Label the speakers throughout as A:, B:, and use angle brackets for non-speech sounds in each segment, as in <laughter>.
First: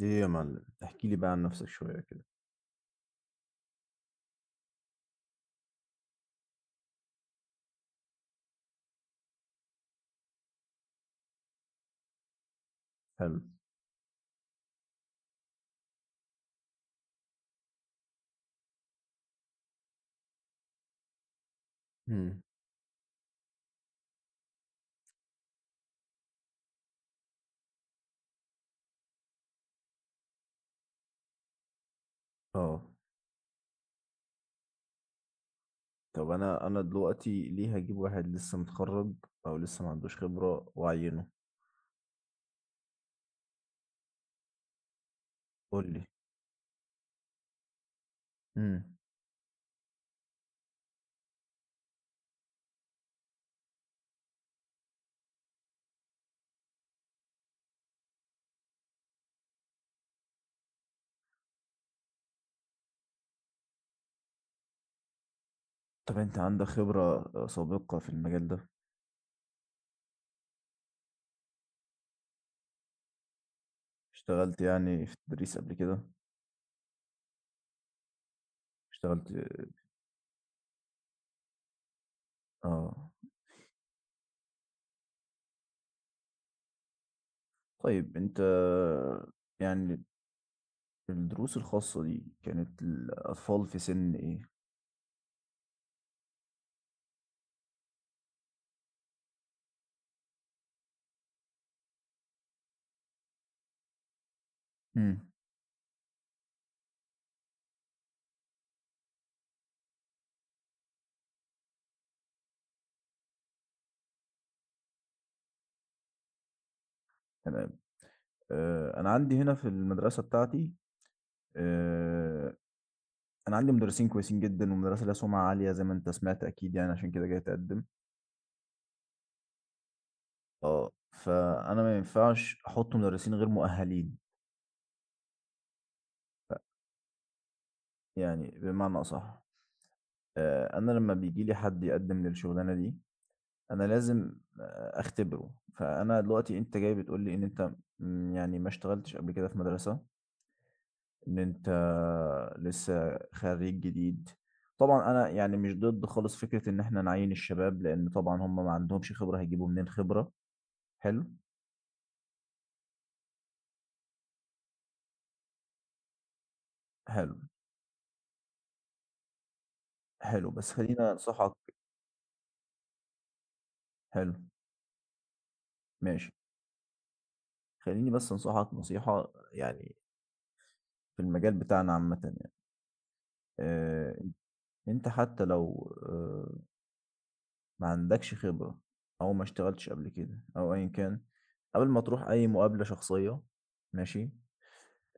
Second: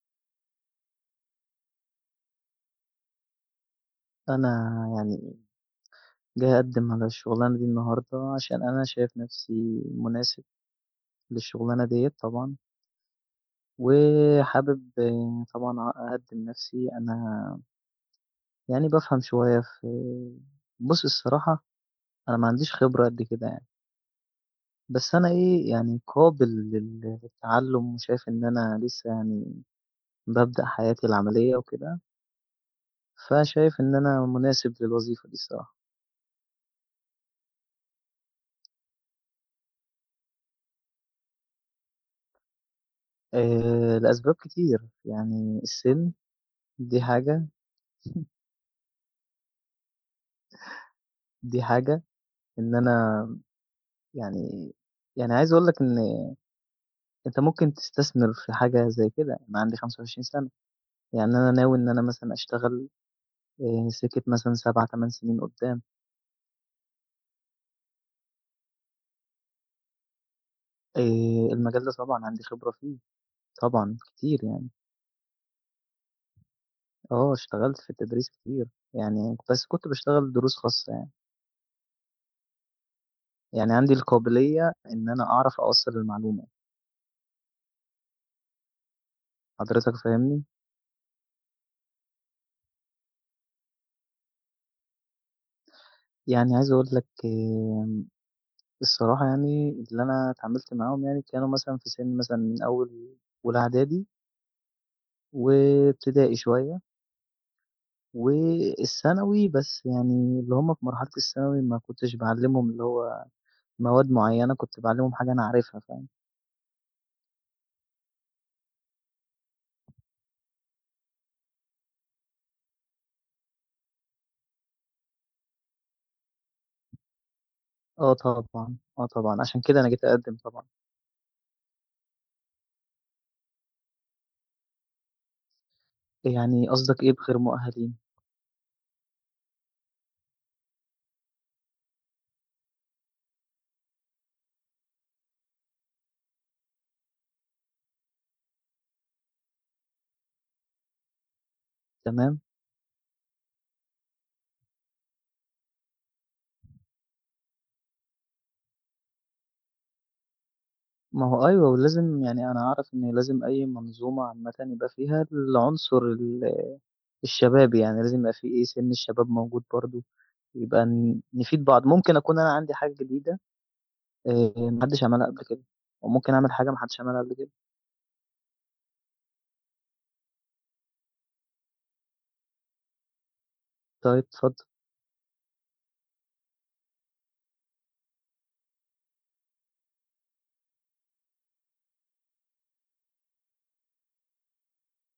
A: ايه يا معلم، احكي لي بقى عن نفسك شوية كده.
B: أنا يعني جاي أقدّم على الشغلانة دي النهارده، عشان أنا شايف نفسي مناسب للشغلانة ديّة طبعًا،
A: حلو.
B: وحابب طبعًا أقدّم نفسي، أنا يعني بافهم شوية في بُص الصراحة أنا
A: مم.
B: ما عنديش خبرة قد كده يعني، بس أنا إيه يعني قابل للتعلّم، وشايف إن أنا لسه يعني بابدأ حياتي العملية وكده،
A: اه،
B: فشايف إن أنا مناسب للوظيفة دي الصراحة،
A: طب انا دلوقتي ليه هجيب واحد لسه متخرج او لسه ما عندوش خبرة واعينه؟
B: لأسباب كتير يعني
A: قول لي.
B: السِن دي حاجة
A: مم.
B: دي حاجة، إن أنا يعني يعني عايز أقول لك إن أنت ممكن تستثمر في حاجة زي كده، أنا عندي 25 سَنة، يعني أنا ناوي إن أنا مثلًا أشتغل سكة مثلًا 7، 8 سنين قدّام،
A: طب انت عندك خبرة سابقة في المجال ده؟
B: آآ المجال ده طبعًا عندي خبرة فيه، طبعًا كتير
A: اشتغلت
B: يعني،
A: يعني في التدريس قبل كده؟
B: آه اشتغلت في التدريس كتير،
A: اشتغلت؟
B: يعني بس كنت باشتغل دروس خاصة يعني،
A: اه،
B: يعني عندي القابلية إن أنا أعرف أوصّل المعلومة،
A: طيب انت
B: حضرتك
A: يعني،
B: فاهمني؟
A: الدروس الخاصة دي كانت الأطفال في سن ايه؟
B: يعني عايز أقول لك الصراحة يعني اللي أنا اتعاملت معاهم يعني كانوا مثلًا في سِن مثلًا من أول أولى إعدادي
A: مم.
B: وابتدائي شوية والثانوي، بس يعني اللي هم في مرحلة الثانوي ما كنتش باعلّمهم اللي هو مواد معيّنة، كنت باعلّمهم حاجة أنا عارفها فاهم؟
A: تمام. انا عندي هنا في المدرسه بتاعتي. آه، انا عندي مدرسين كويسين جدا ومدرسه لها سمعه عاليه، زي ما انت سمعت اكيد، يعني عشان كده جاي اتقدم.
B: آه طبعًا، آه طبعًا، عشان كده أنا جيت أقدّم طبعًا.
A: اه، فانا ما ينفعش احط مدرسين غير مؤهلين.
B: يعني قصدك إيه بغير مؤهلين؟
A: يعني بمعنى اصح، انا لما بيجي لي حد يقدم للشغلانه دي انا لازم اختبره. فانا دلوقتي انت جاي بتقول لي ان انت يعني ما اشتغلتش قبل كده في مدرسه، ان انت
B: تمام،
A: لسه خريج جديد. طبعا انا يعني مش ضد خالص فكره ان احنا نعين الشباب، لان طبعا هم ما عندهمش خبره، هيجيبوا منين خبره؟ حلو،
B: ما هو أيوه ولازم يعني أنا أعرف إن لازم أي منظومة عامةً يبقى فيها العنصر ال
A: حلو،
B: الشباب، يعني لازم يبقى في إيه، سِن الشباب موجود برضه.
A: حلو، بس
B: يبقى
A: خلّيني
B: ن
A: أنصحك.
B: نفيد بعض. ممكن أكون أنا عندي حاجة جديدة
A: حلو.
B: ما حدّش عملها قبل كده،
A: ماشي.
B: وممكن أعمل حاجة ما حدّش عملها قبل كده.
A: خلّيني بس أنصحك نصيحة يعني، في المجال بتاعنا عامةً، يعني، آآ
B: طيب اتفضل،
A: أنت حتى لو ما عندكش خبرة أو ما اشتغلتش قبل كده أو أيًا كان، قبل ما تروح أي مقابلة شخصية، ماشي،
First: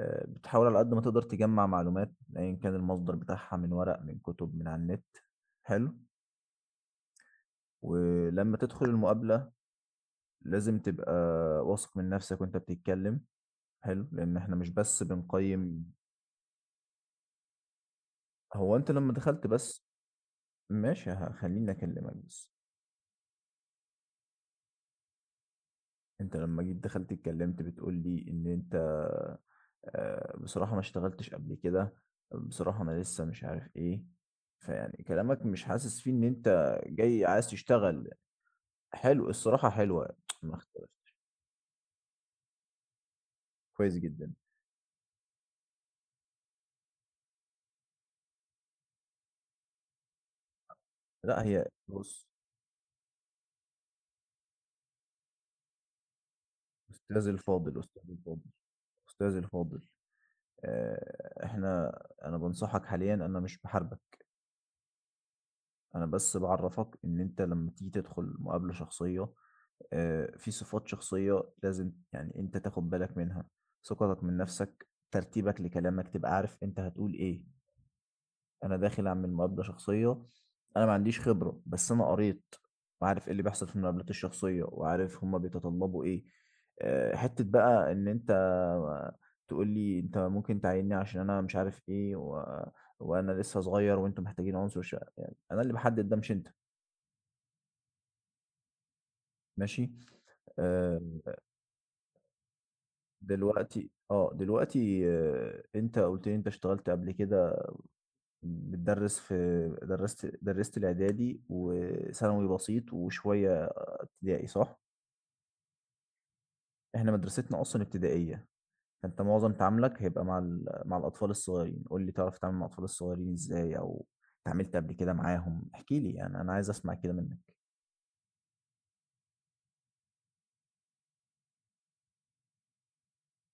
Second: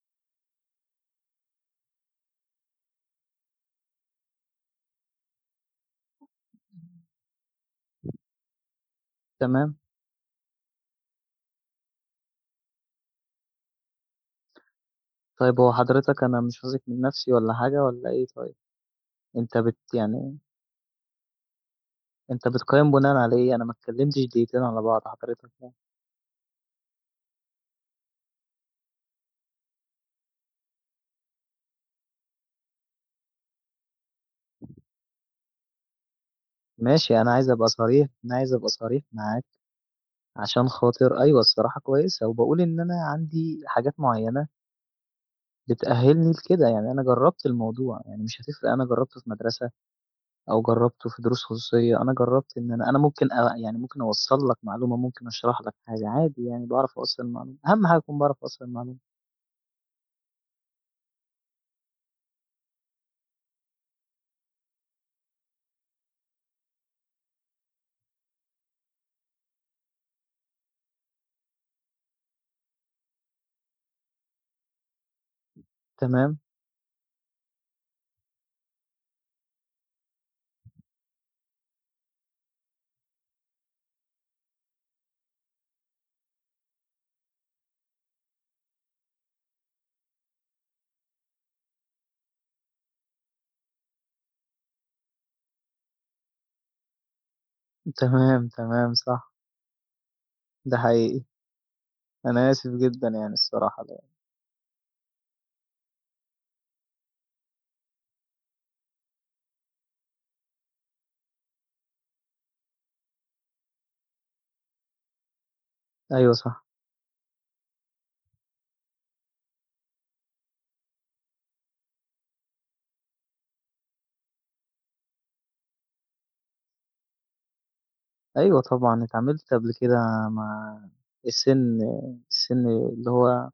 A: بتحاول على قد ما تقدر تجمّع معلومات، أيًا كان المصدر بتاعها، من ورق، من كتب، من على النت، حلو، ولمّا تدخل المقابلة
B: تمام.
A: لازم تبقى واثق من نفسك وأنت بتتكلم. حلو. لإن إحنا مش بس
B: طيب هو
A: بنقيّم.
B: حضرتك أنا مش واثق من نَفْسي والّا حاجة والّا إيه طيب؟
A: هو أنت لمّا دخلت
B: أنت بت
A: بس،
B: يعني
A: ماشي، خلّيني أكلّمك
B: أنت
A: بس.
B: بتقيّم بناءً على إيه؟ أنا ما اتكلّمتش دقيقتين على بعض حضرتك يعني.
A: أنت لمّا جيت دخلت اتكلّمت بتقول لي إن أنت بصراحة ما اشتغلتش قبل كده، بصراحة أنا لسه مش عارف إيه، فيعني كلامك مش حاسس فيه إن أنت
B: ماشي
A: جاي
B: أنا
A: عايز
B: عايز أبقى صريح،
A: تشتغل.
B: أنا عايز أبقى صريح
A: حلو،
B: معاك
A: الصراحة حلوة. <tsk> ما
B: عشان
A: اختلف.
B: خاطر أيوه الصراحة كويسة، وباقول إن أنا عندي حاجات
A: كويس جدًا.
B: معيّنة بتأهّلني لكده، يعني أنا جرّبت الموضوع، يعني مش هتفرق أنا جرّبته في مدرسة او جربته في
A: لأ،
B: دروس
A: هي
B: خصوصيه انا
A: بُص،
B: جربت ان انا ممكن يعني ممكن اوصل لك معلومه ممكن اشرح لك حاجه عادي يعني بعرف اوصل
A: أستاذي
B: المعلومه
A: الفاضل،
B: اهم حاجه
A: أستاذي
B: اكون بعرف
A: الفاضل،
B: اوصل المعلومه
A: أستاذي الفاضل، إحنا، أنا بانصحك حاليًا، أنا مش باحاربك. انا بس بعرفك ان انت لما تيجي تدخل مقابلة شخصية في صفات شخصية لازم يعني انت تاخد بالك منها، ثقتك من نفسك، ترتيبك لكلامك، تبقى
B: تمام
A: عارف انت هتقول ايه. انا داخل اعمل مقابلة شخصية، انا ما عنديش خبرة بس انا قريت وعارف ايه اللي بيحصل في المقابلات الشخصية وعارف هما بيتطلبوا ايه. حتة بقى ان انت تقول لي انت ممكن تعيني عشان انا مش عارف ايه وانا لسه صغير وانتم محتاجين عنصر شقة. يعني انا اللي بحدد ده، مش انت.
B: تمام تمام صح
A: ماشي.
B: ده
A: آه،
B: حقيقي انا اسف جدا يعني الصراحه
A: دلوقتي
B: لا.
A: اه دلوقتي آه، انت قلت لي انت اشتغلت قبل كده، بتدرس في، درست الاعدادي وثانوي بسيط وشويه ابتدائي، صح؟
B: ايوه صح
A: احنا مدرستنا اصلا ابتدائيه. فانت معظم تعاملك هيبقى مع الاطفال الصغيرين. قول لي، تعرف تتعامل مع الاطفال الصغيرين ازاي، او اتعاملت قبل كده معاهم؟ احكي لي، يعني انا عايز اسمع كده منك.
B: ايوه طبعا اتعاملت قبل كده مع السن السن اللي هو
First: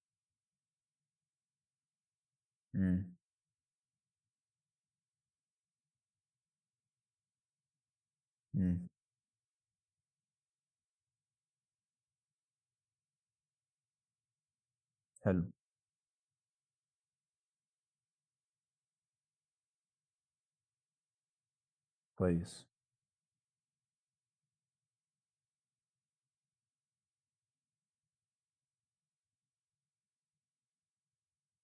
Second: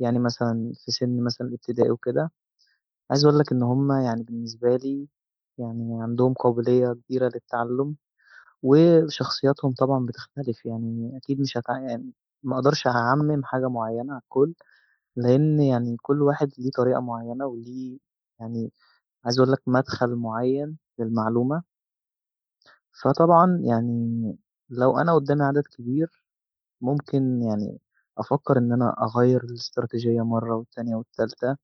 B: يعني مثلا في سن مثلا الابتدائي وكده
A: امم.
B: عايز اقول لك ان هم يعني بالنسبه لي يعني عندهم قابليه كبيره للتعلم
A: امم.
B: وشخصياتهم طبعًا بتختلف، يعني أكيد مش هتع يعني ما أقدرش أعمِّم حاجة معيّنة على الكل،
A: حلو.
B: لإن يعني كل واحد ليه طريقة معيّنة وليه يعني عايز أقول لك مدخل معيّن للمعلومة،
A: كويس.
B: فطبعًا يعني لو أنا قدّامي عدد كبير ممكن يعني أفكّر إن أنا أغيّر الاستراتيجية مرّة والتانية والتالتة.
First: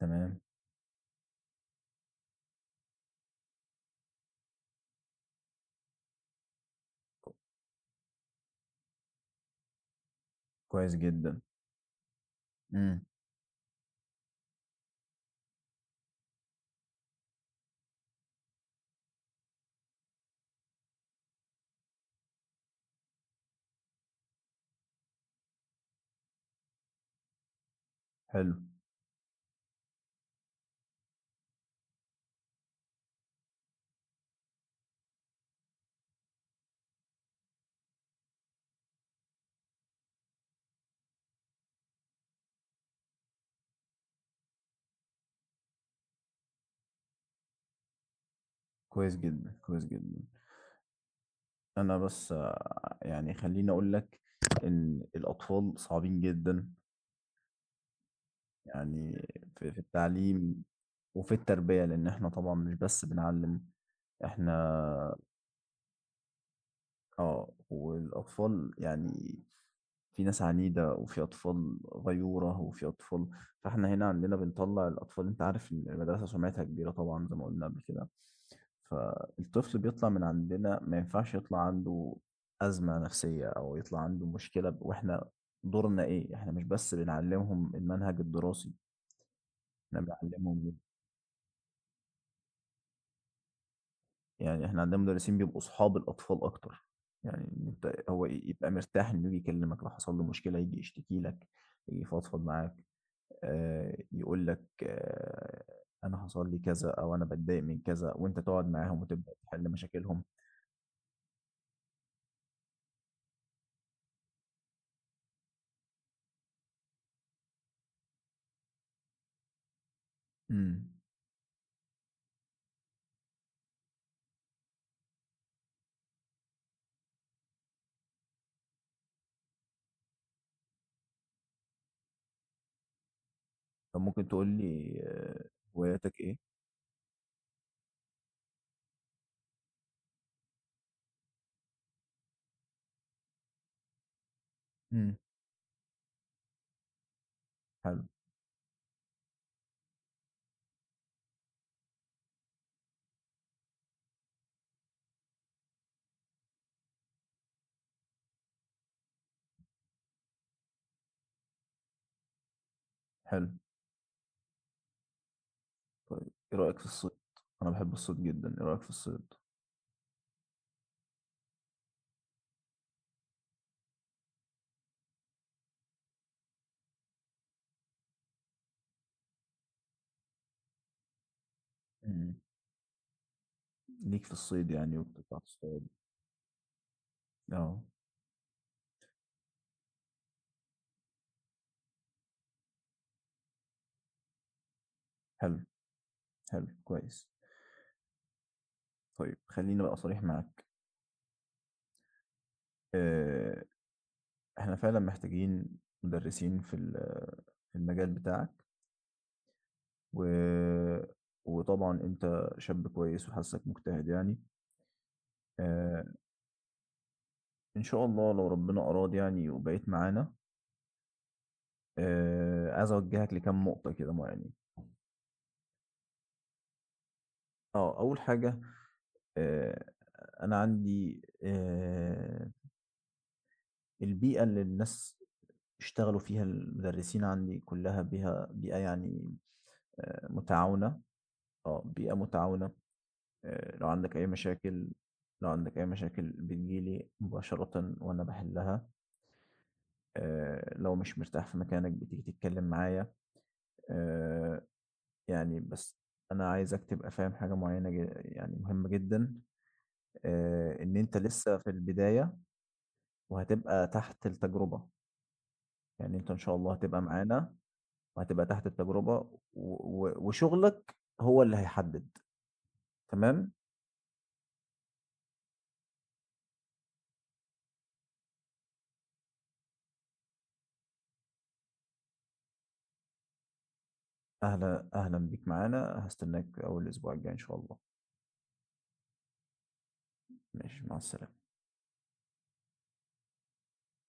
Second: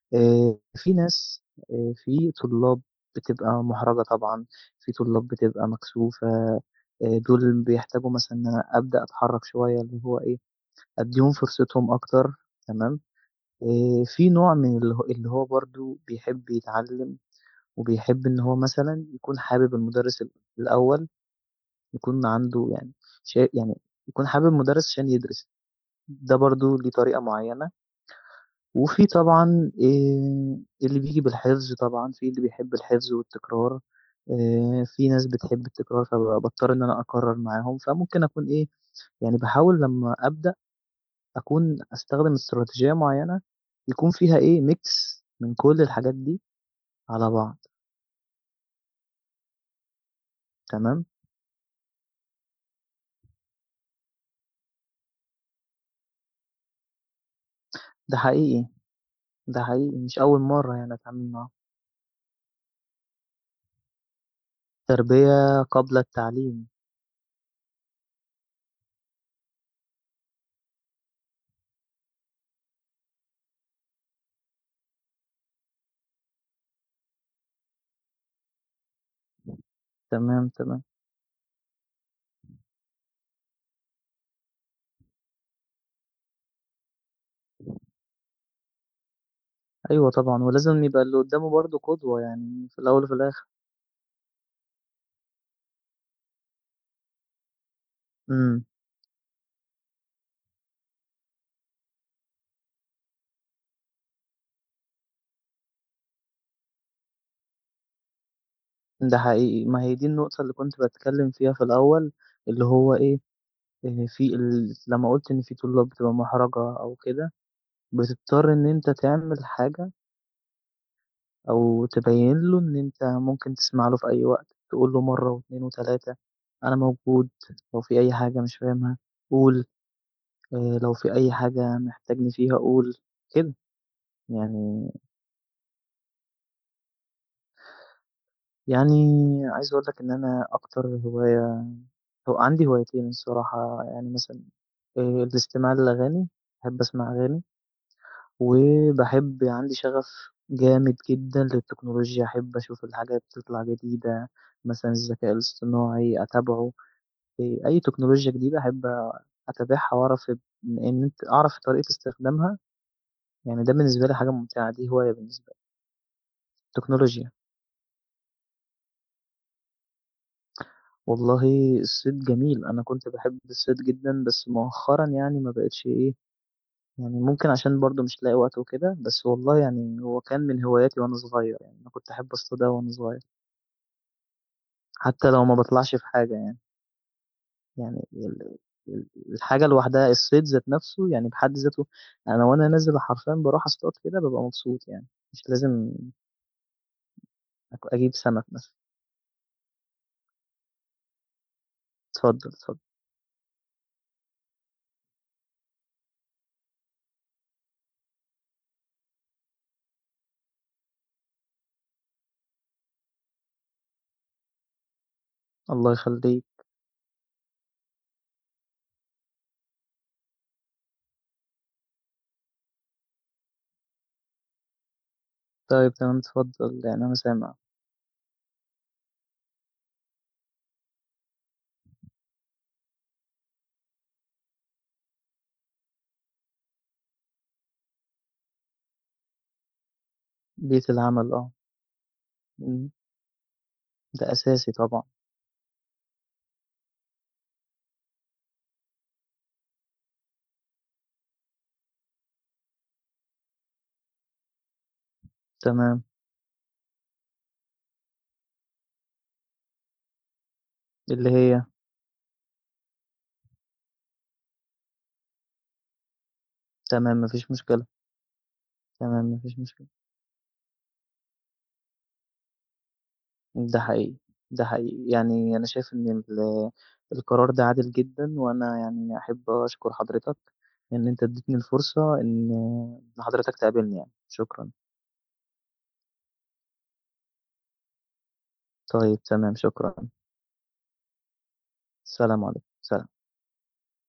A: تمام.
B: آآ في ناس في طلاب بتبقى مُحرَجة طبعًا، في طلاب بتبقى مكسوفة، دول بيحتاجوا مثلًا إن أنا أبدأ أتحرّك شوية اللي هو إيه،
A: كويس
B: أدّيهم
A: جدا.
B: فرصتهم أكتر تمام،
A: امم.
B: في نوع من اللي هو برضه بيحب يتعلّم وبيحب إن هو مثلًا يكون حابب المُدرِّس الأول، يكون عنده يعني يعني يكون حابب المُدرِّس عشان يدرس، ده برضه ليه طريقة معيّنة
A: حلو.
B: وفي طبعًا اللي بييجي بالحفظ طبعًا، في اللي بيحب الحفظ والتكرار، في ناس بتحب التكرار فباضطر إن أنا أكرر معاهم، فممكن أكون إيه، يعني باحاول لمّا أبدأ أكون أستخدم استراتيجية معيّنة يكون فيها إيه، mix من كل الحاجات دي على بعض
A: كويس جدا، كويس جدا.
B: تمام،
A: أنا بس يعني خلّيني أقول لك إن الأطفال صعبين جدًا،
B: ده حقيقي،
A: يعني
B: ده
A: في
B: حقيقي مش أول
A: التعليم
B: مرّة يعني أتعامل
A: وفي
B: معاهم.
A: التربية، لإن إحنا طبعًا مش بس بنعلّم، إحنا
B: تربية قبل التعليم،
A: والأطفال يعني، في ناس عنيدة وفي أطفال غيورة وفي أطفال، فإحنا هنا عندنا بنطلع الأطفال. أنت عارف المدرسة سمعتها كبيرة طبعا زي ما قلنا قبل كده، فالطفل بيطلع من
B: تمام،
A: عندنا
B: تمام.
A: ما ينفعش يطلع عنده أزمة نفسية أو يطلع عنده مشكلة. وإحنا دورنا إيه؟ إحنا مش بس بنعلمهم المنهج الدراسي، إحنا
B: أيوه طبعًا،
A: بنعلمهم.
B: ولازم يبقى اللي قدّامه برضه قدوة يعني في الأول وفي الآخر.
A: يعني إحنا عندنا مدرسين بيبقوا أصحاب الأطفال أكتر، يعني أنت هو
B: إمم.
A: يبقى مرتاح إنه يجي يكلمك، لو حصل له مشكلة يجي يشتكي لك، يجي يفضفض معاك، يقول لك أنا حصل لي كذا، أو أنا باتضايق من كذا، وأنت تقعد معاهم
B: ده
A: وتبدأ تحل
B: حقيقي، ما هي دي
A: مشاكلهم.
B: النقطة اللي كنت باتكلّم فيها في الأول، اللي هو إيه، في ال لمّا قُلت إن في طلاب بتبقى مُحرَجة أو كده، بتضطر إن أنت تعمل حاجة
A: إمم.
B: أو تبيّن له إن أنت ممكن تسمع له في أي وقت، تقول له مرّة و2 و3 أنا موجود، لو في أي حاجة مش فاهمها قُل، لو في أي حاجة محتاجني فيها قُل، كده.
A: طب ممكن تقول
B: يعني
A: لي، هواياتك إيه؟
B: يعني عايز أقول لك إن أنا أكتر هواية هو عندي هوايتين الصراحة، يعني مثلًا
A: إمم.
B: الاستماع للأغاني، باحب أسمع أغاني،
A: حلو،
B: وباحب عندي شغف جامد جدًا للتكنولوجيا، أحب أشوف الحاجات تطلع جديدة، مثلًا الذكاء الاصطناعي أتابعه، أي تكنولوجيا جديدة أحب أتابعها وأعرف إن أنت أعرف طريقة استخدامها،
A: حلو.
B: يعني ده بالنسبة لي حاجة ممتعة، دي هواية بالنسبة لي.
A: طيب إيه رأيك في الصيد؟
B: التكنولوجيا،
A: أنا باحب الصيد جدًا، إيه رأيك في الصيد؟
B: والله الصيد جميل، أنا كنت باحب الصيد جدًا، بس مؤخرًا يعني ما بقيتش إيه يعني ممكن عشان برضه مش لاقي وقت وكده، بس والله يعني هو كان من هواياتي وأنا صغير، يعني أنا كنت أحب
A: إمم.
B: أصطاد أوي وأنا صغير،
A: ليك في الصيد، يعني
B: حتى
A: وبتطلع
B: لو ما
A: تصطاد؟
B: باطلعش في حاجة يعني،
A: آه.
B: يعني ال ال الحاجة لوحدها الصيد ذات نَفْسه يعني بحد ذاته أنا وأنا نازل حرفيًا باروح أصطاد كده بابقى مبسوط يعني، مش
A: حلو،
B: لازم
A: حلو، كويس.
B: أجيب سَمَك مثلًا.
A: طيب خلّيني بقى صريح معاك،
B: اتفضل، اتفضل.
A: آآ إحنا فعلًا محتاجين مدرسين في المجال بتاعك. و... وطبعا انت شاب كويس وحاسك مجتهد يعني،
B: الله
A: آه
B: يخلّيك.
A: ان شاء الله لو ربنا اراد يعني وبقيت معانا، عايز اوجهك لكام نقطة كده معينين.
B: طيب تمام، اتفضل، يعني أنا سامع.
A: اه، اول حاجة، آه انا عندي البيئة اللي الناس اشتغلوا فيها المدرسين عندي كلها بيها بيئة يعني
B: بيئة
A: متعاونة.
B: العمل آه،
A: اه، بيئة متعاونة.
B: إمم،
A: آه لو عندك اي
B: ده أساسي
A: مشاكل
B: طبعًا.
A: لو عندك اي مشاكل بتجيلي مباشرة وانا بحلها. لو مش مرتاح في مكانك بتيجي تتكلم معايا. آه، يعني بس
B: تمام،
A: انا عايزك تبقى فاهم حاجة معينة يعني مهمة جدا. ان انت
B: اللي
A: لسه
B: هي؟
A: في البداية وهتبقى تحت التجربة، يعني انت ان شاء الله هتبقى
B: تمام، ما فيش
A: معانا
B: مشكلة،
A: وهتبقى تحت التجربة
B: تمام، ما فيش مشكلة.
A: وشغلك هو اللي هيحدد. تمام.
B: ده حقيقي، ده حقيقي. يعني أنا شايف إن القرار ده عادل جدًا، وأنا يعني أحب أشكر حضرتك إن أنت ادّيتني الفرصة إن حضرتك تقابلني يعني، شكرًا.
A: اهلا، اهلا بيك معانا. هستناك اول اسبوع الجاي ان شاء الله.
B: طيب تمام، شكرًا.
A: ماشي، مع السلامة.
B: سلام عليكم، سلام.